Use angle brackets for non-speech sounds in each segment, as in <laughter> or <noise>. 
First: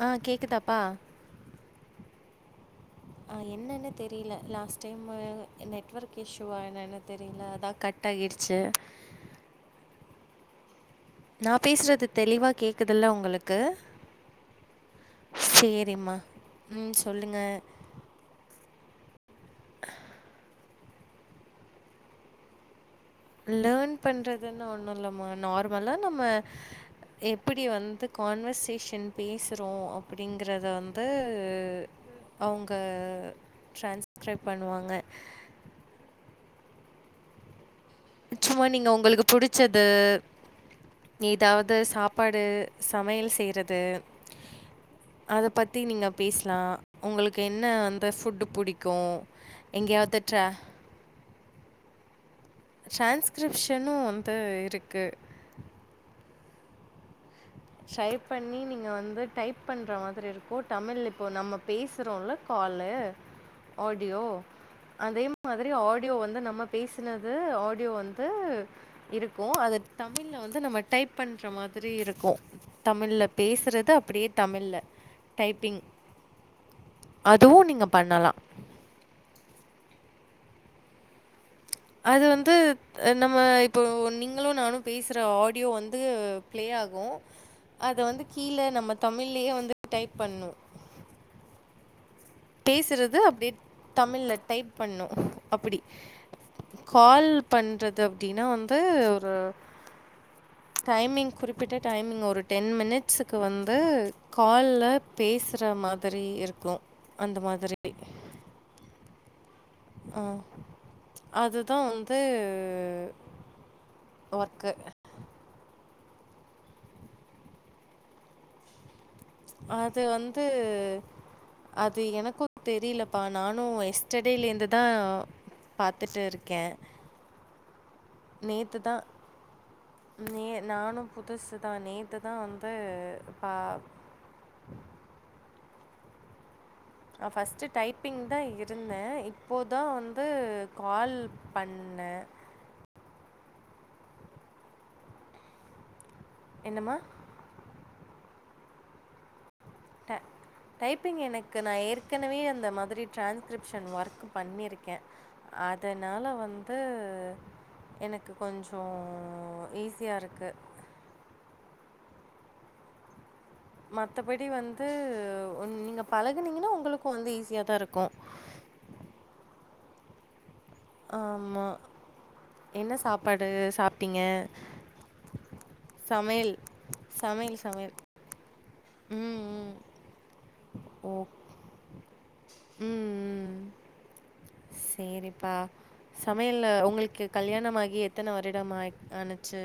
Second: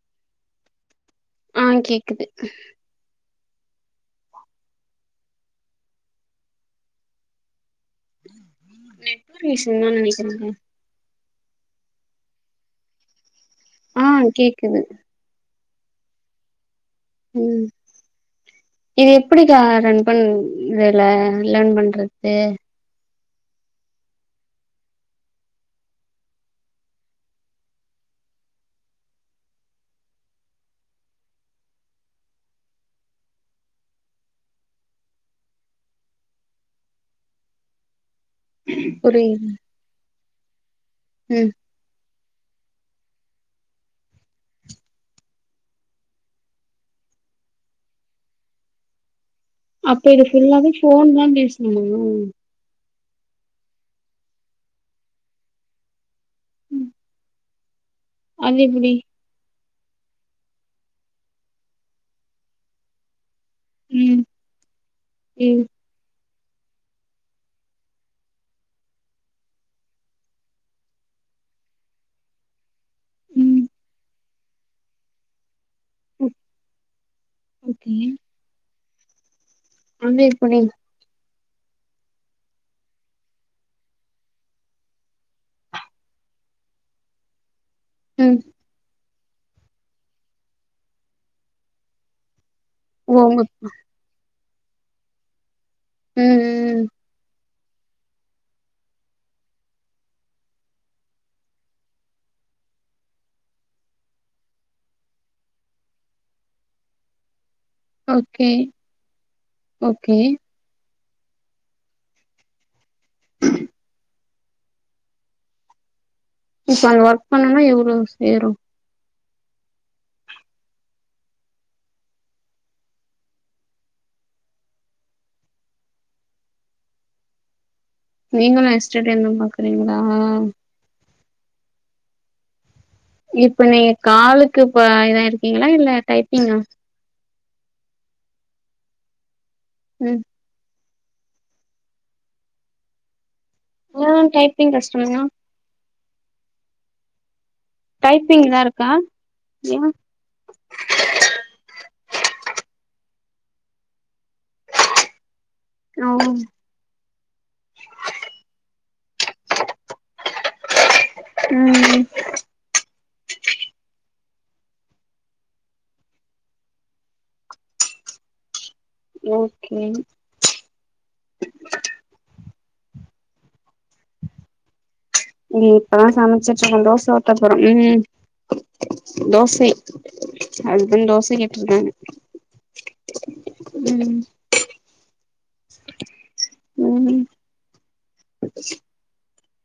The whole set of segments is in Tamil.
ஆ கேக்குதாப்பா ம் கேக்குது ஆ என்னன்னே தெரியல லாஸ்ட்டைம்மு நெட்ஒர்க் இஷ்யூுவா என்னன்னே தெரியல அதா கட் ஆகிடுச்சு. ப்ப நெட்ஒர்க் இஸ்சுதான்னு நெனக்குரேங்க நா பேசுறது தெளிவா கேக்குதுல்ல உங்களுக் ஆ கேக்குது விமா ம் சொல்லுங்க இதிப் எப்டிக்கா ரன் பன் வேல லேன் பண்றது லேர்ன் பண்றதுன்னு ஒண்ணு இல்லமா நார்மலா நம்ம எப்டி வந்து கான்வர்சேஷன் பேசுறோ அப்டிங்கறத வந்து அவுங்க டிரான்ஸ்கிரைப் பண்ணுவாங்க சும்மா நீங்க உங்களுக்கு புரில புடிச்சது ம் ஏதாவது சா சாப்பாடு சமையல் செய்றது அத பத்தி நீங்க பேசலா உங்களுக்கு என்ன அந்த ஃபுட்‌ புடிக்கு அப்போ இத ஃபுல்லாவே ஃபோன் தா பேசு செரி ம் ட்ரான்ஸ்கிரிப்ஷனு வந்து இருக்கு ம் ட்ரைப்பண்ணி அது நீங்க எப்டி வந்து டைப் பண்ற மாதிரி இருக்கு இப்போ தமிழ் இப்போ நம்ம பேசுறோல்ல காலு ம் ஆடியோ அதே ம் மாதிரி ஆடியோ வந்து நம்ம நம்ம பேசினத ஆடியோ வந்து இருக்கு அது தமிழ்ல வந்து நம்ம டைப் பண்ற மாதிரி இருக்கு தமிழ்ல ம் பேசுறத அப்டியே தமிழ்ல டைப்பிங் ஓ அதுவு நீங்க ஓகே பண்ணலா ஆமைப்பண்ணை <unintelligible> அது வந்து நம்ம இப்போ நீங்களு‌ நானு பேசுற ஆடியோ வந்து பிளே ஆகு அத வந்து ம் கீழே நம்ம தமிழ்லேயே வந்து டைப் பண்ணு ஓ பேசுறத உங்க அப்டியே தமிழ்ல்ல டைப் பண்ணு அப்புடி ம் ம் கால் பண்றது அப்டின்னா வந்து ஒரு டைமிங் குறிப்பிட்ட டைமிங் ஒரு டென் மினிட்ஸுக்கு வந்து கால்ல பேசுற மாதிரி இருக்கு அந்த மாதிரி ஓகே ஓகே அதுதா வந்து ஒர்க்கு இப்ப அங்க ஒர்க் பண்ணனா எவ்வளோ சேரு அது வந்து அது எனக்கு தெரிலப்பா நானு எஸ்டர்டேலேந்துதா பாத்துட்டு இருக்கே நீங்களு எஸ்டடேந்தா பாக்குறீங்ளா? நே நானு புதுசு தா நேத்து தா வந் இப்ப நீங்க காலுக்கு <unintelligible> இரு க்கிங்களா இல்ல டைப்பிங்கா நா பர்ஸ்ட்டு டைப்பிங் தா இருந்தே‌ இப் போதா ம் வந்து கால் பண்ணெ மொதலா டைப்பிங் கஷ்டம்னா என்னம்மா டைப்பிங்தா இருக்கா ஏ ட டைப்பிங் எனக்கு நா ஏற் கனவே அந்த மாதிரி ட்ரான்ஸ்கிரிப்ஷன் ஒர்க்கு பண்ணிருக்கே ஓ அதனால வந்து எனக்கு கொஞ்சோ ஈஸியா இருக்கு ம் மத்தபடி வந்து நீங்க உன் பழகுனிங்கனா உங்களுக்கு வந்து ஈஸியாதா இருக்கு ஓகே படு சாப்டிங்க ம் இப்பதா சமச்சுட்ருக்கொ தோச ஊத்தப்போறோ சமையல் சமையல் ம் ம் தோசை ம் ஹஸ்பண்ட் ஓ தோச கேட்ருக்காங்க ம் ம் ம் ப்பா சமையல்ல‌ ம் உங்களுக்கு கல்யாணம் ஆகி எத்தன வருடம் ஆ ஆனுச்சு?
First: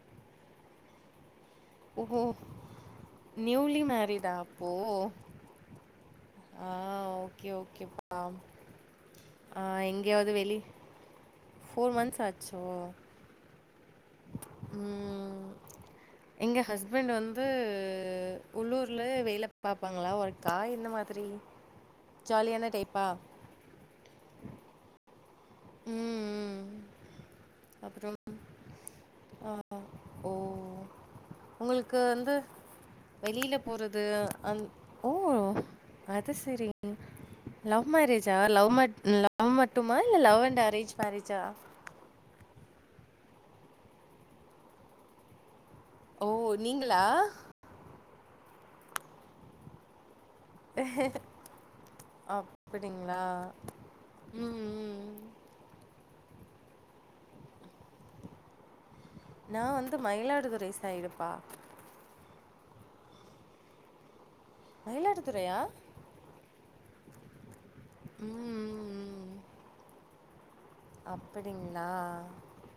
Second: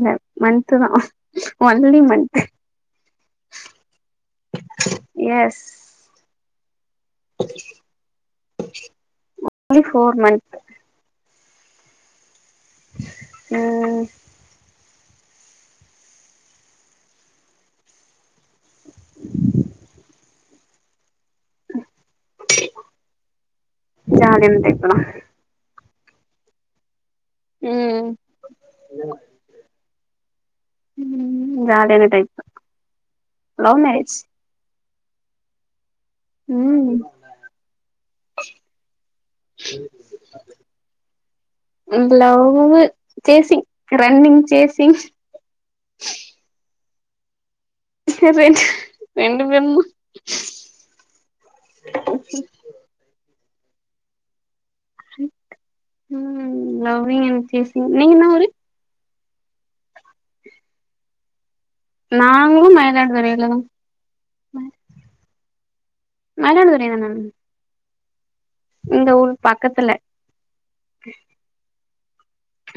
ல்ல மன்த்து தா ஒஹோ நியூலி மேரிடா அப்போ எஸ் ஆ ஆ ஓகே ஓகேப்பா ஆ ஒன்லி ஃபோர் எங்யாவுது மந்த் வெளி ஃபோர் மன்த்ஸ் ஆச்சோ ம் ம் எங்க ஹஸ்பண்ட் வந்து உள்ளூர்ல வேல பாப்பாங்களா ஒர்க்கா என்ன மாதிரி ஜாலியான டைப்பா ஜாலியான டைப்பு தா ம் ம் ம் ஆ ஓ ஓ உங்ளுக்கு ஜாலியான டைப் வந்து வெளில லவ் போறது மேரேஜ் அந் ஓ அது செரி ம் லவ் மேரேஜா லவ் மட் லவ் மட்டுமா இல்ல லவ் அண்ட் அரேஞ்ச் மேரேஜா லவ்வு சேசிங் ரன்னிங் சேசிங் ல்லா ரெண்டு ரெண்டு பேரும் தா அப்டிங்ளா ம் ம் ம் லவ்ரிங் அண்ட் சேசிங் நீங்க என்ன ஊரு நா வந்து மயிலாடுதுறை சைடுப்பா நாங்ளும் மயிலாடுதுறையிலதா மயிலாடுதுறையா ம் ம் ம் இந்த ஊரு பக்கத்துல அப்படிங் ளா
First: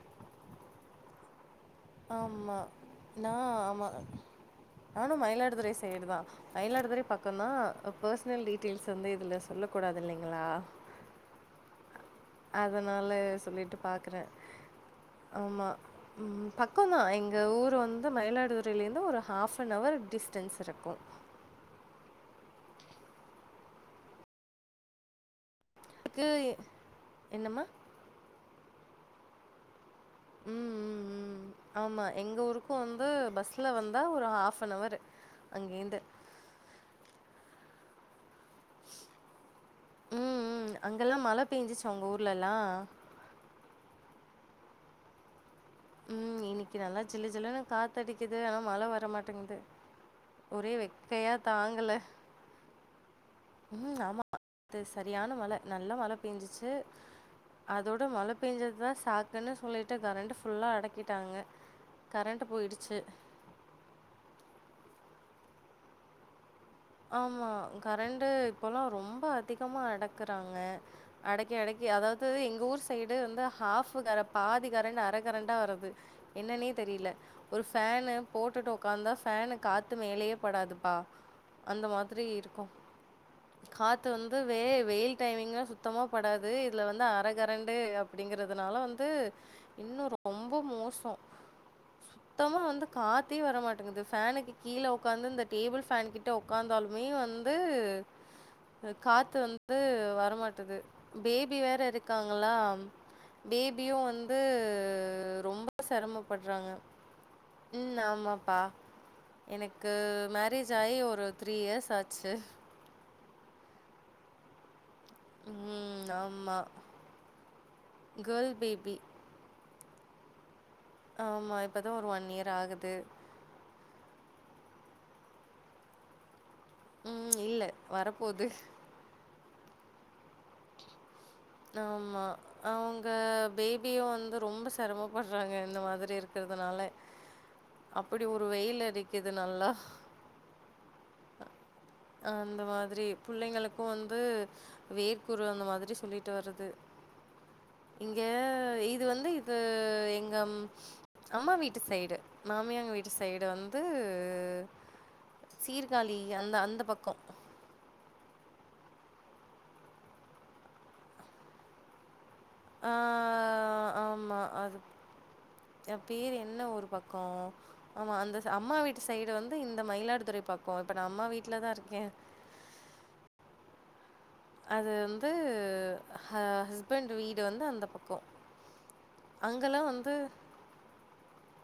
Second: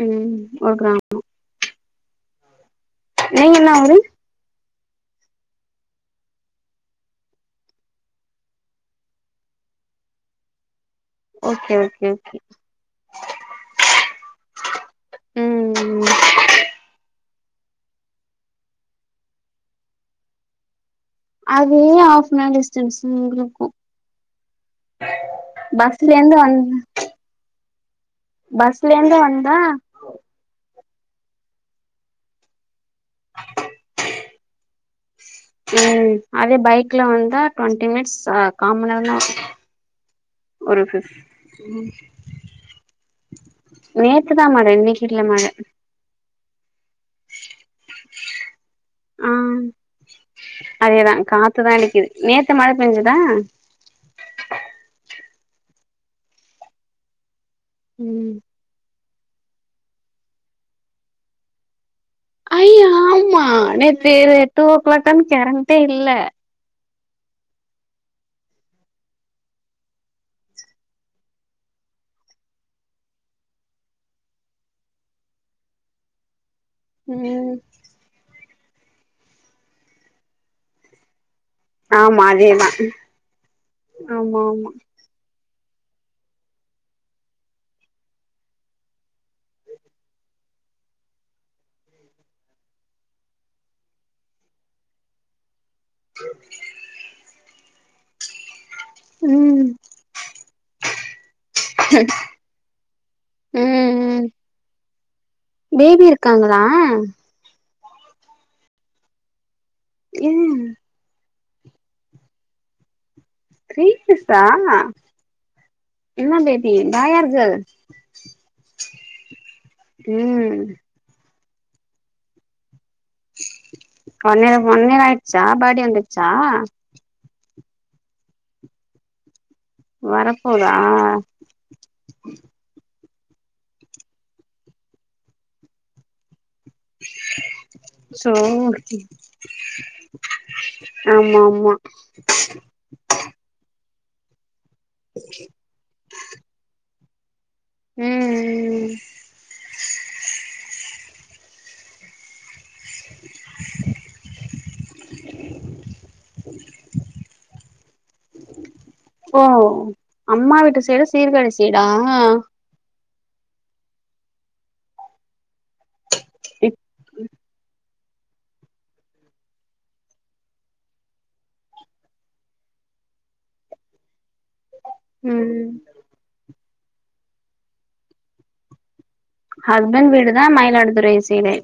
ம் ஒரு கிராமோ ஆமா நா நீங்க என்ன ஆமா ஊரு நானு மயிலாடுதுறை சைடு தா மயிலாடுதுறை பக்கோ தா பர்ஸ்னல் டீட்டெய்ல்ஸ் வந்து இதுல சொல்ல கூடாது இல்லிங்ளா ஓகே ஓகே ஓகே சொல்லிட்டு பாக்குறே ஆமா ம் ம் பக்கந்தா எங்க ஊர் வந்து மயிலாடுதுறைல இருந்து ஒரு ஆஃப் ஆன் அவர் டிஸ்டன்ஸ் இருக்கும் அதே ஆஃப் ஆன் அவர் டிஸ்டன்ஸ் எங்ளுக்கும் க்கு பஸ்லருந்து வந்து என்னம்மா பஸ்லந்து வந்தா ம் ம் ம் ஆமா எங்க ஊருக்கும் வந்து பஸ்ல வந்தா ஒரு ஆஃப் அன் அவரு ம் அதே பைக்ல வந்தா ட்வெண் டி நிமிட்ஸ் சா காம நேரோ ம் ம் தா அங்கெல்லா மழ பேஞ்சுச்சா உங்க ஊர்லல்லா நேத்துதா மழ இன்னிக்கில்ல மழ இன்னிக்கு நல்லா ஜிலு ஜிலுன்னு காத்தடிக்குது ஆனா மழ ஆ வரமாட்டங்து ஒரே அதேதா வெக்கையா காத்துதா தாங்கல அடிக்குது நேத்து மழ பெஞ்சுதா ம் ஆமா அது சரியான மழ நல்லா மழ பேஞ்சிச்சு அதோட மழ ம் பேயஞ்சதுதா சாக் க்ன்னு சொல்லிட்டு கரெண்டு் ஃபுல்லா அடக்கிட்டாங்க கரண்ட் அய்யா போயிடுச்சு ஆமா நேத்து டூ ஓ கிளாகானு கேரண்ட்டே இல்ல ஆமா கரண்ட் இப்பெல்லா ரொம்ப அதிகமா அடக்குறாங்க அடக்கி அடக்கி அதாவது எங்க ஊர் சைடு வந்து ஹாப் கர பாதி கரண்ட் அர கரண்டா வருது என்னன்னே தெரில ம் ஒரு ஃபேனு போட்டுட்டு உக்காந்தா ஃபேன் காத்து மேலேயே படாதுப்பா அந்த மாதிரி ஆமா இருக்கு அதேதா காத்து வந்து ஆமா வெ ஆமா வெயில் டைமிங் இங்க சுத்தமா படாது இதுல வந்தா அரகரண்டு அப்பிடிங்கறதுனால வந்து இன்னு ரொம்போ மோசோ சுத்தமா வந்து காத்தே வரமாட்டுங்குது ஃபேனுக்கு கீழ உக்காந்து இந்த டேபிள் ஃபேன் கி கிட்ட உக்காந்தாலுமே வந்து காத்து ம் வந்து வரமாட்டுது பேபி வேற இருக்காங்களா ம் பேபியு ம் வந்து <unintelligible> பேபி இருக்காங்களா சிரமப்படுறாங்க. ம் ஆமாப்பா எனக்கு ம் மேரேஜ் ஆயி ஒ ஒரு ஃத்ரி இயர்ஸ் ஆச்சி ஃத்ரி கிஸ் ஆ ம். என்ன ஆமா. Baby boy or girl girl baby. ம் ஆமா இப்ப தா ஒரு ஒன் இயர் ஆகுது <unintelligible> ஆயிருச்சா பாடி வந்திச்சா ம் இல்ல வரபோது வரப்போதா ஆ பேபியு வந்து ரொம்ப செரமப்பறாங்க இந்த மாதிரி இருக் இக்றதுனால அப்பிடி சோ ஒரு வெயில அடிக்குது நல்லா ஆமா ஆமா அந்த மாதிரி புள்ளைங்களுக்கு வந் பெ வேர்க்குரு அந்த மாதிரி சொல்லிட்டு வருது இங்க ம் இது வந்து இது எங்கம் அம்மா வீட்டு சைடு மாமியாங்க வீட் த்தி சைடு வந்து சீர்காழி அந்த அந்த ஓ அம்மா வீட்டு சைடு சீர்காழி சைடா ஆ ஆமாம் அது எப் பேரு என்ன ஒரு பக்கோ ஆமா அந்த அம்மா வீட்டு சைடு வந்து இந்த மயிலடுதுறை பக்கோ இப்ப நா அம்மா வீட்டுலதா இருக்கே அது வந்து ம் ஹாஸ் ஸ்பண்ட் வீடு வந்து அந்த பக்கோ அங்கெல்லா ஹஸ்பண்ட் வந்து வீடுதா மயிலாடுதுறை சைடு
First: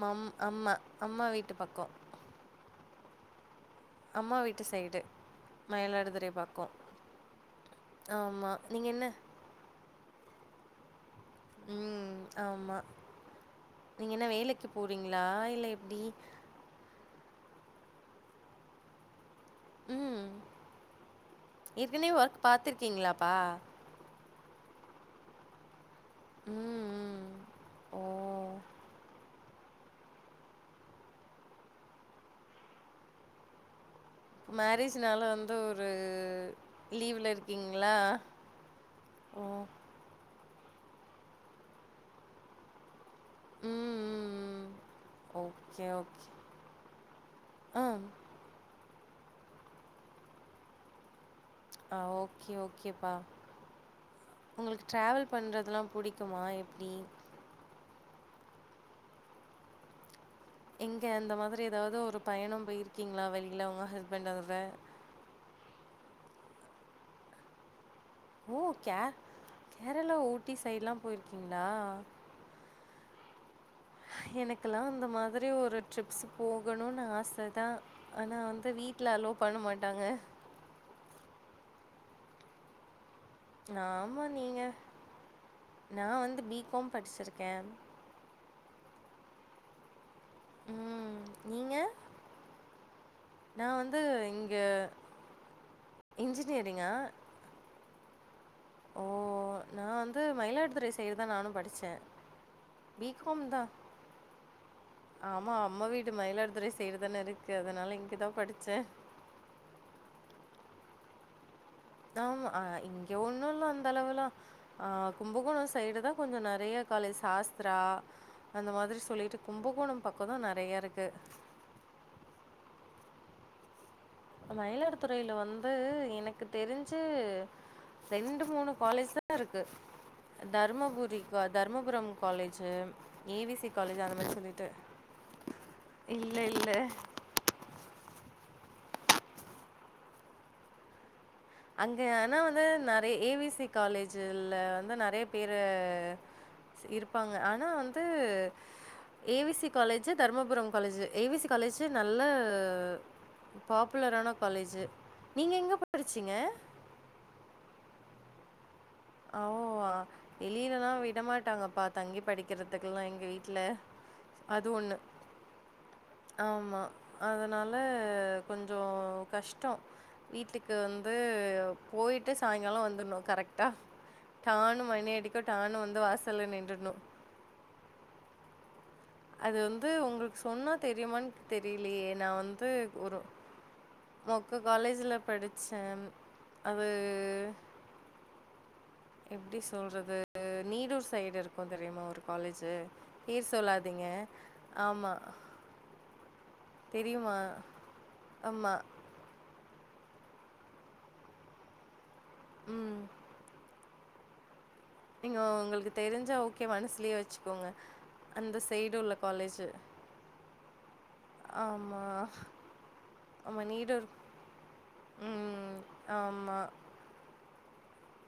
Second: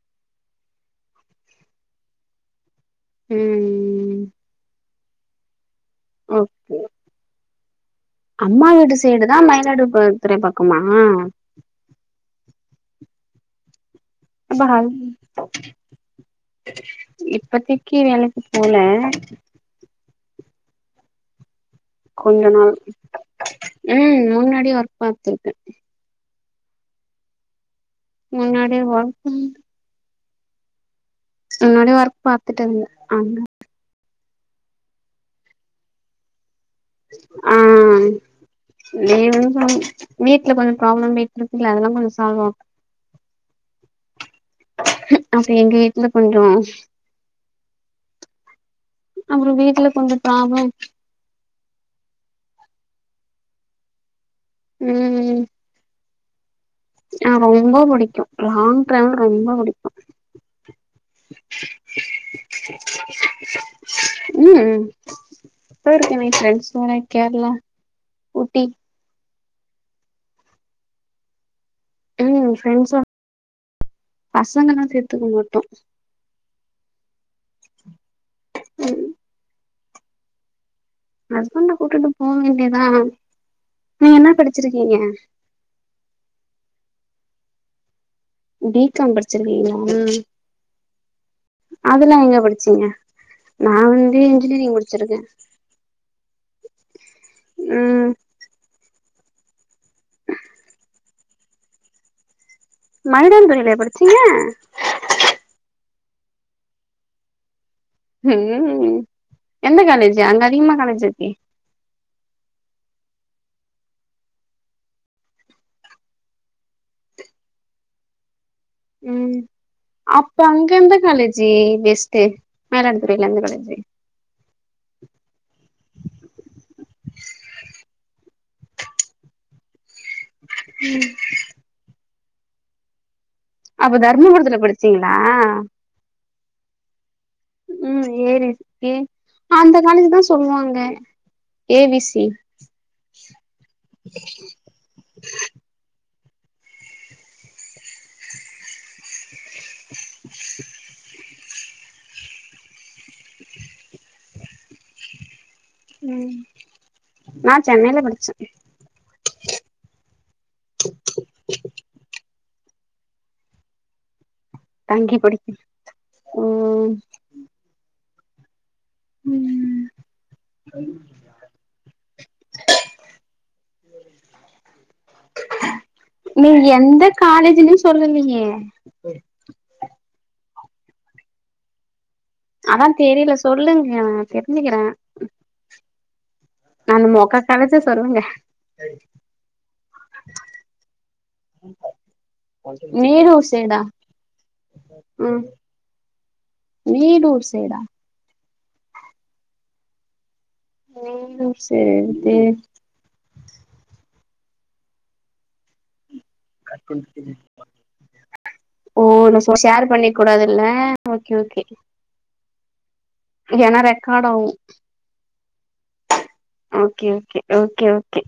மம் அம்மா அம்மா வீட்டு பக்கோ உ அம்மா வீட்டு சைடு மயிலாடுதுறை பக்கோ ஓகே ஆமா அம்மா நீங்க வீட்டு என்ன சைடு தா மயிலாடு போ திரை பக்கமா உ ஆமா நீங்க என்ன அப்ப வேலைக்கு ஹஸ் போறீங்ளா இல்ல எப்டி இப்பத்திக்கி வேலைக்கு போல இருக்குனே ஒர்க் கொஞ்ச நாள் பாத்துருக்கீங்களாப்பா ம் முன்னாடி ஒர்க் பாத்திருக்கே உ உ <unintelligible> முன்னாடியே ஒர்க்கு உன்னோட ஒர்க் பாத்துட்டங்க ஆ <unintelligible> மேரேஜ்ஜனால வந்து ஒரு லீவ்ல ஆ இருக்கீங்களா? ஓ! லீவுனு சொல் வீட் வீட்ல கொஞ்சோ பிராப்ளம்யிட்டு இருக்குல்ல அதெல்லா கொஞ்ச சால்வாகு ம், ம். அப்ப எங்க ஓகே, வீட்டுல ஓகே. கொஞ்சோ ஆ, அப்றற வீட்டுல கொஞ்சோ பிராப்ளம் ஆ ஓகே ஓகேப்பா உங்களுக்கு டிராவல் பண்றதுலா புடிக்க மா எப்டி ஆ ரொம்ப புடிக்கு லாங் டிரைவ் ரொம்ப பிடிக்கு எங்க அந்த மாதிரி ஏதாவது ஒரு பயணம் போயிருக்கீங்களா வெளில உவங்க ஹஸ்பண்ட் கூட போய்ருகேனே <unintelligible> வரக்கேர்லா உ கேர் கேரளா ஊட்டி சைடுலா போய்ருகிங் ம் ஃப்ரெண்ட்ஸோட எனக்கெல்லா அந்த சேத்துக்க மாதிரி மாட்டோ ஒரு ட்ரிப்ஸ் போகணுனு ஆச தா ஆனா வந்து ம் வீட்ல அலோ பண்ண மாட் டாங்க ஹஸ்பண்ட கூட்டிட்டு போ வேண்டிதா நாமா நீங்க நா வந்து பி கம் படிச்சிருக் க பி கம் படிச்சிருக்கீங்ளா ம். நீங்க? அதெல்லா எங்க படிச்சீங்க நா நான் வந்து இங்க இன்ஜினியரிங் முடிச்சிருக்க இன்ஜினியரிங்கா? ம் ஓ நா வந்து மயிலாடுதுறை சைடு தா நானும் படிச்ச மயிலாடுதுறையில்லையா படிச்சீங்க ஆமா, அம்மா வீடு மயிலாடுதுறை சைடு தானருக்கு அதன் ம் எந்த காலேஜி அங்க அதிகமா காலே ஜ் இருக்கே தாமா ஆ இங்க ஒண்ணு இல்ல அந்த அளவுல ஆ கும்பகோணோ சைடு தா கொஞ்சோ நறைய காலேஜ் சாஸ்த்ரா அந்த மாதிரி ம் சொல்லிட்டு கும்பகோணம் பக்கம் அப்ப தான் அங்க நெறையா எந்த இருக்கு. காலேஜி பெஸ்ட்டு மயிலாடுதுறைல எந்த காலேஜு மயிலாடுதுறையில வந்து எனக்கு தெரிஞ்சு ரெண்டு மூணு காலேஜ் தா இருக்கு தர்மபுரி கோ தர்மபுரம் காலேஜு ஏவிசி அப்ப காலேஜ் அந்த மாரி தர்மபுரத்துல சொல்லிட்டு படிச்சிங்ளா இல்ல இல்ல ம் ஏ டி ஏ அந்த காலேஜ் தா சொல்லுவாங்க ஏ அங்க பி சி ஆனா வந்து நறை ஏ வி சி காலேஜ்ல வந்து நறைய பேர இருப்பாங்க ஆனா வந்து A V C college Dharmapuram college A V C college நல்ல பாப்புலரான காலேஜு நீங்க எங்க ப ம் நா சென்னல படுச் சத்தி அவ்வா வெளிலல்லா விடமாட்டாங்கப்பா தங்கி படிக்றதுகெல்லா எங்க வீட்ல அது ஒன்னு தங்கி படிக்க ஆமா ம் அதனால கொஞ்சோ கஷ்டோ ம் வீட்டுக்கு வந்து போயிட்டு சாய்ங்காலோ வந்துர்ணு கரெக்டா டானு மணி அடிக்கு டானு வந்து வாசல்ல நீங்க நின்றிணு எந்த காலேஜ்ன்னு <unintelligible> அது வந்து உங்களுக் சொன்னா தெரியுமானு தெரியலையே நா வந்து அதா ஒரு தெரியல சொல்லுங்க நா மொக்க காலேஜில படிச்செ நானு மோக்க காலேஜே <unintelligible> எப்டி சொல்றது நீடுர் சைடு இருக்கு தெரியுமா ஒரு காலேஜு நீடூர் பேர் சைடா சொல்லாதீங்க ஆமா ம் தெரியுமா நீடூர் சைடா ஆமா நீடுர்சே தே ம் நீங்க உங்களுக்கு தெரிஞ்சா ஓகேவா மனசுலயே வச்சுக்கோங்க அந்த சைடு ஓ உள்ள நா சொ காலேஜ் ஷேர் பண்ணிக்க கூடாதுல்ல ஆமா ஆமா ஏனா நீடூர் ரெக்கார்ட் ஆவு ம் ஆமா ஓகே ஓகே ஓகே ஓகே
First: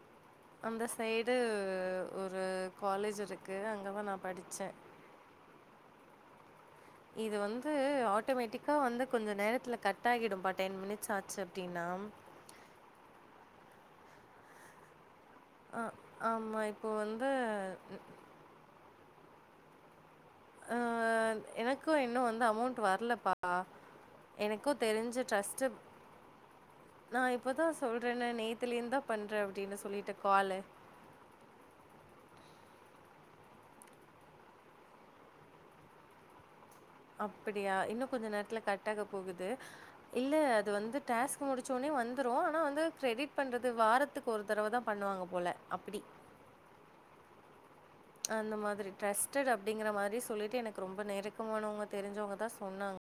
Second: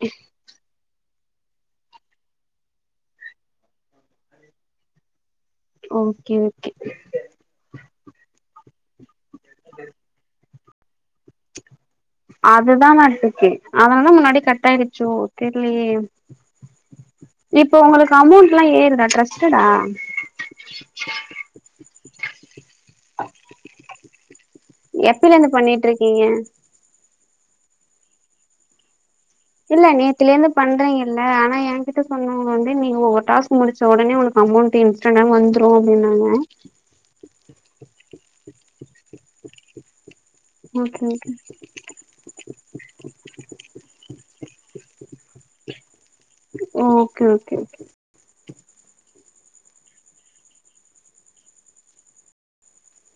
அந்த சைடு ஒரு காலேஜ் இருக்கு அங்கேதா நா படிச்செ ஓகே ஓ இது வந்து ஆட்டோமேட்டிக் கா வந்து கொஞ்ச நேரதில கட்ட ஆகிடு பாட் டென் மினிட்ஸ் ஆச்சு அப்டின்னா அதுதா நாட்டுகே அதனால முன்னாடி கட்டாய்ரிச்சோ ஆ தெரிலயே ஆமா. இப்போ வந்து இப்ப உங்களுக்கு அமௌண்ட்லா ஏறுதா ட்ரஸ் ஸ்டுடா அ எனக்கு இன்னு வந்து அமௌண்ட் வர்லப்பா எப்பலேந் பண்ணிட்ர்கீங்க நா இப்பதா சொல்றேனே நேத்திலேந்தாப் இல்ல நேத்லேந்து பண்றீங்கல்ல ஆனா ஏங்கிட்ட சொல்னு இங்க வந்து நீங்க ஒவ்வரு டாஸ்க் முடிச்ச உடனே உனக்கு அமொண்ட் இன்ஸ்டா வந்துரு அப்டின்னாங்க அப்டியா இன்ன கொஞ்சோ நேரத்ல கட்டாக போகுது இல்ல அது வந்து ஓகே டாஸ்க் முடிச்சோனே வந்துரு ஆனா வந்து கிரெடிட் பண்றது வாரத்துக் ஒரு தடவ தா பண்ணுவாங்க போல அப்டி ஓகே ஓகே ஓகே அந்த மாதிரி ட்ரெஸ் ட்டுடு அப்டிங்கிற மாரி சொல்லிட்டு எனக்கு ரொம்ப நெருக்கமானவங்க தெரிஞ்சங்கதா சொன்னாங்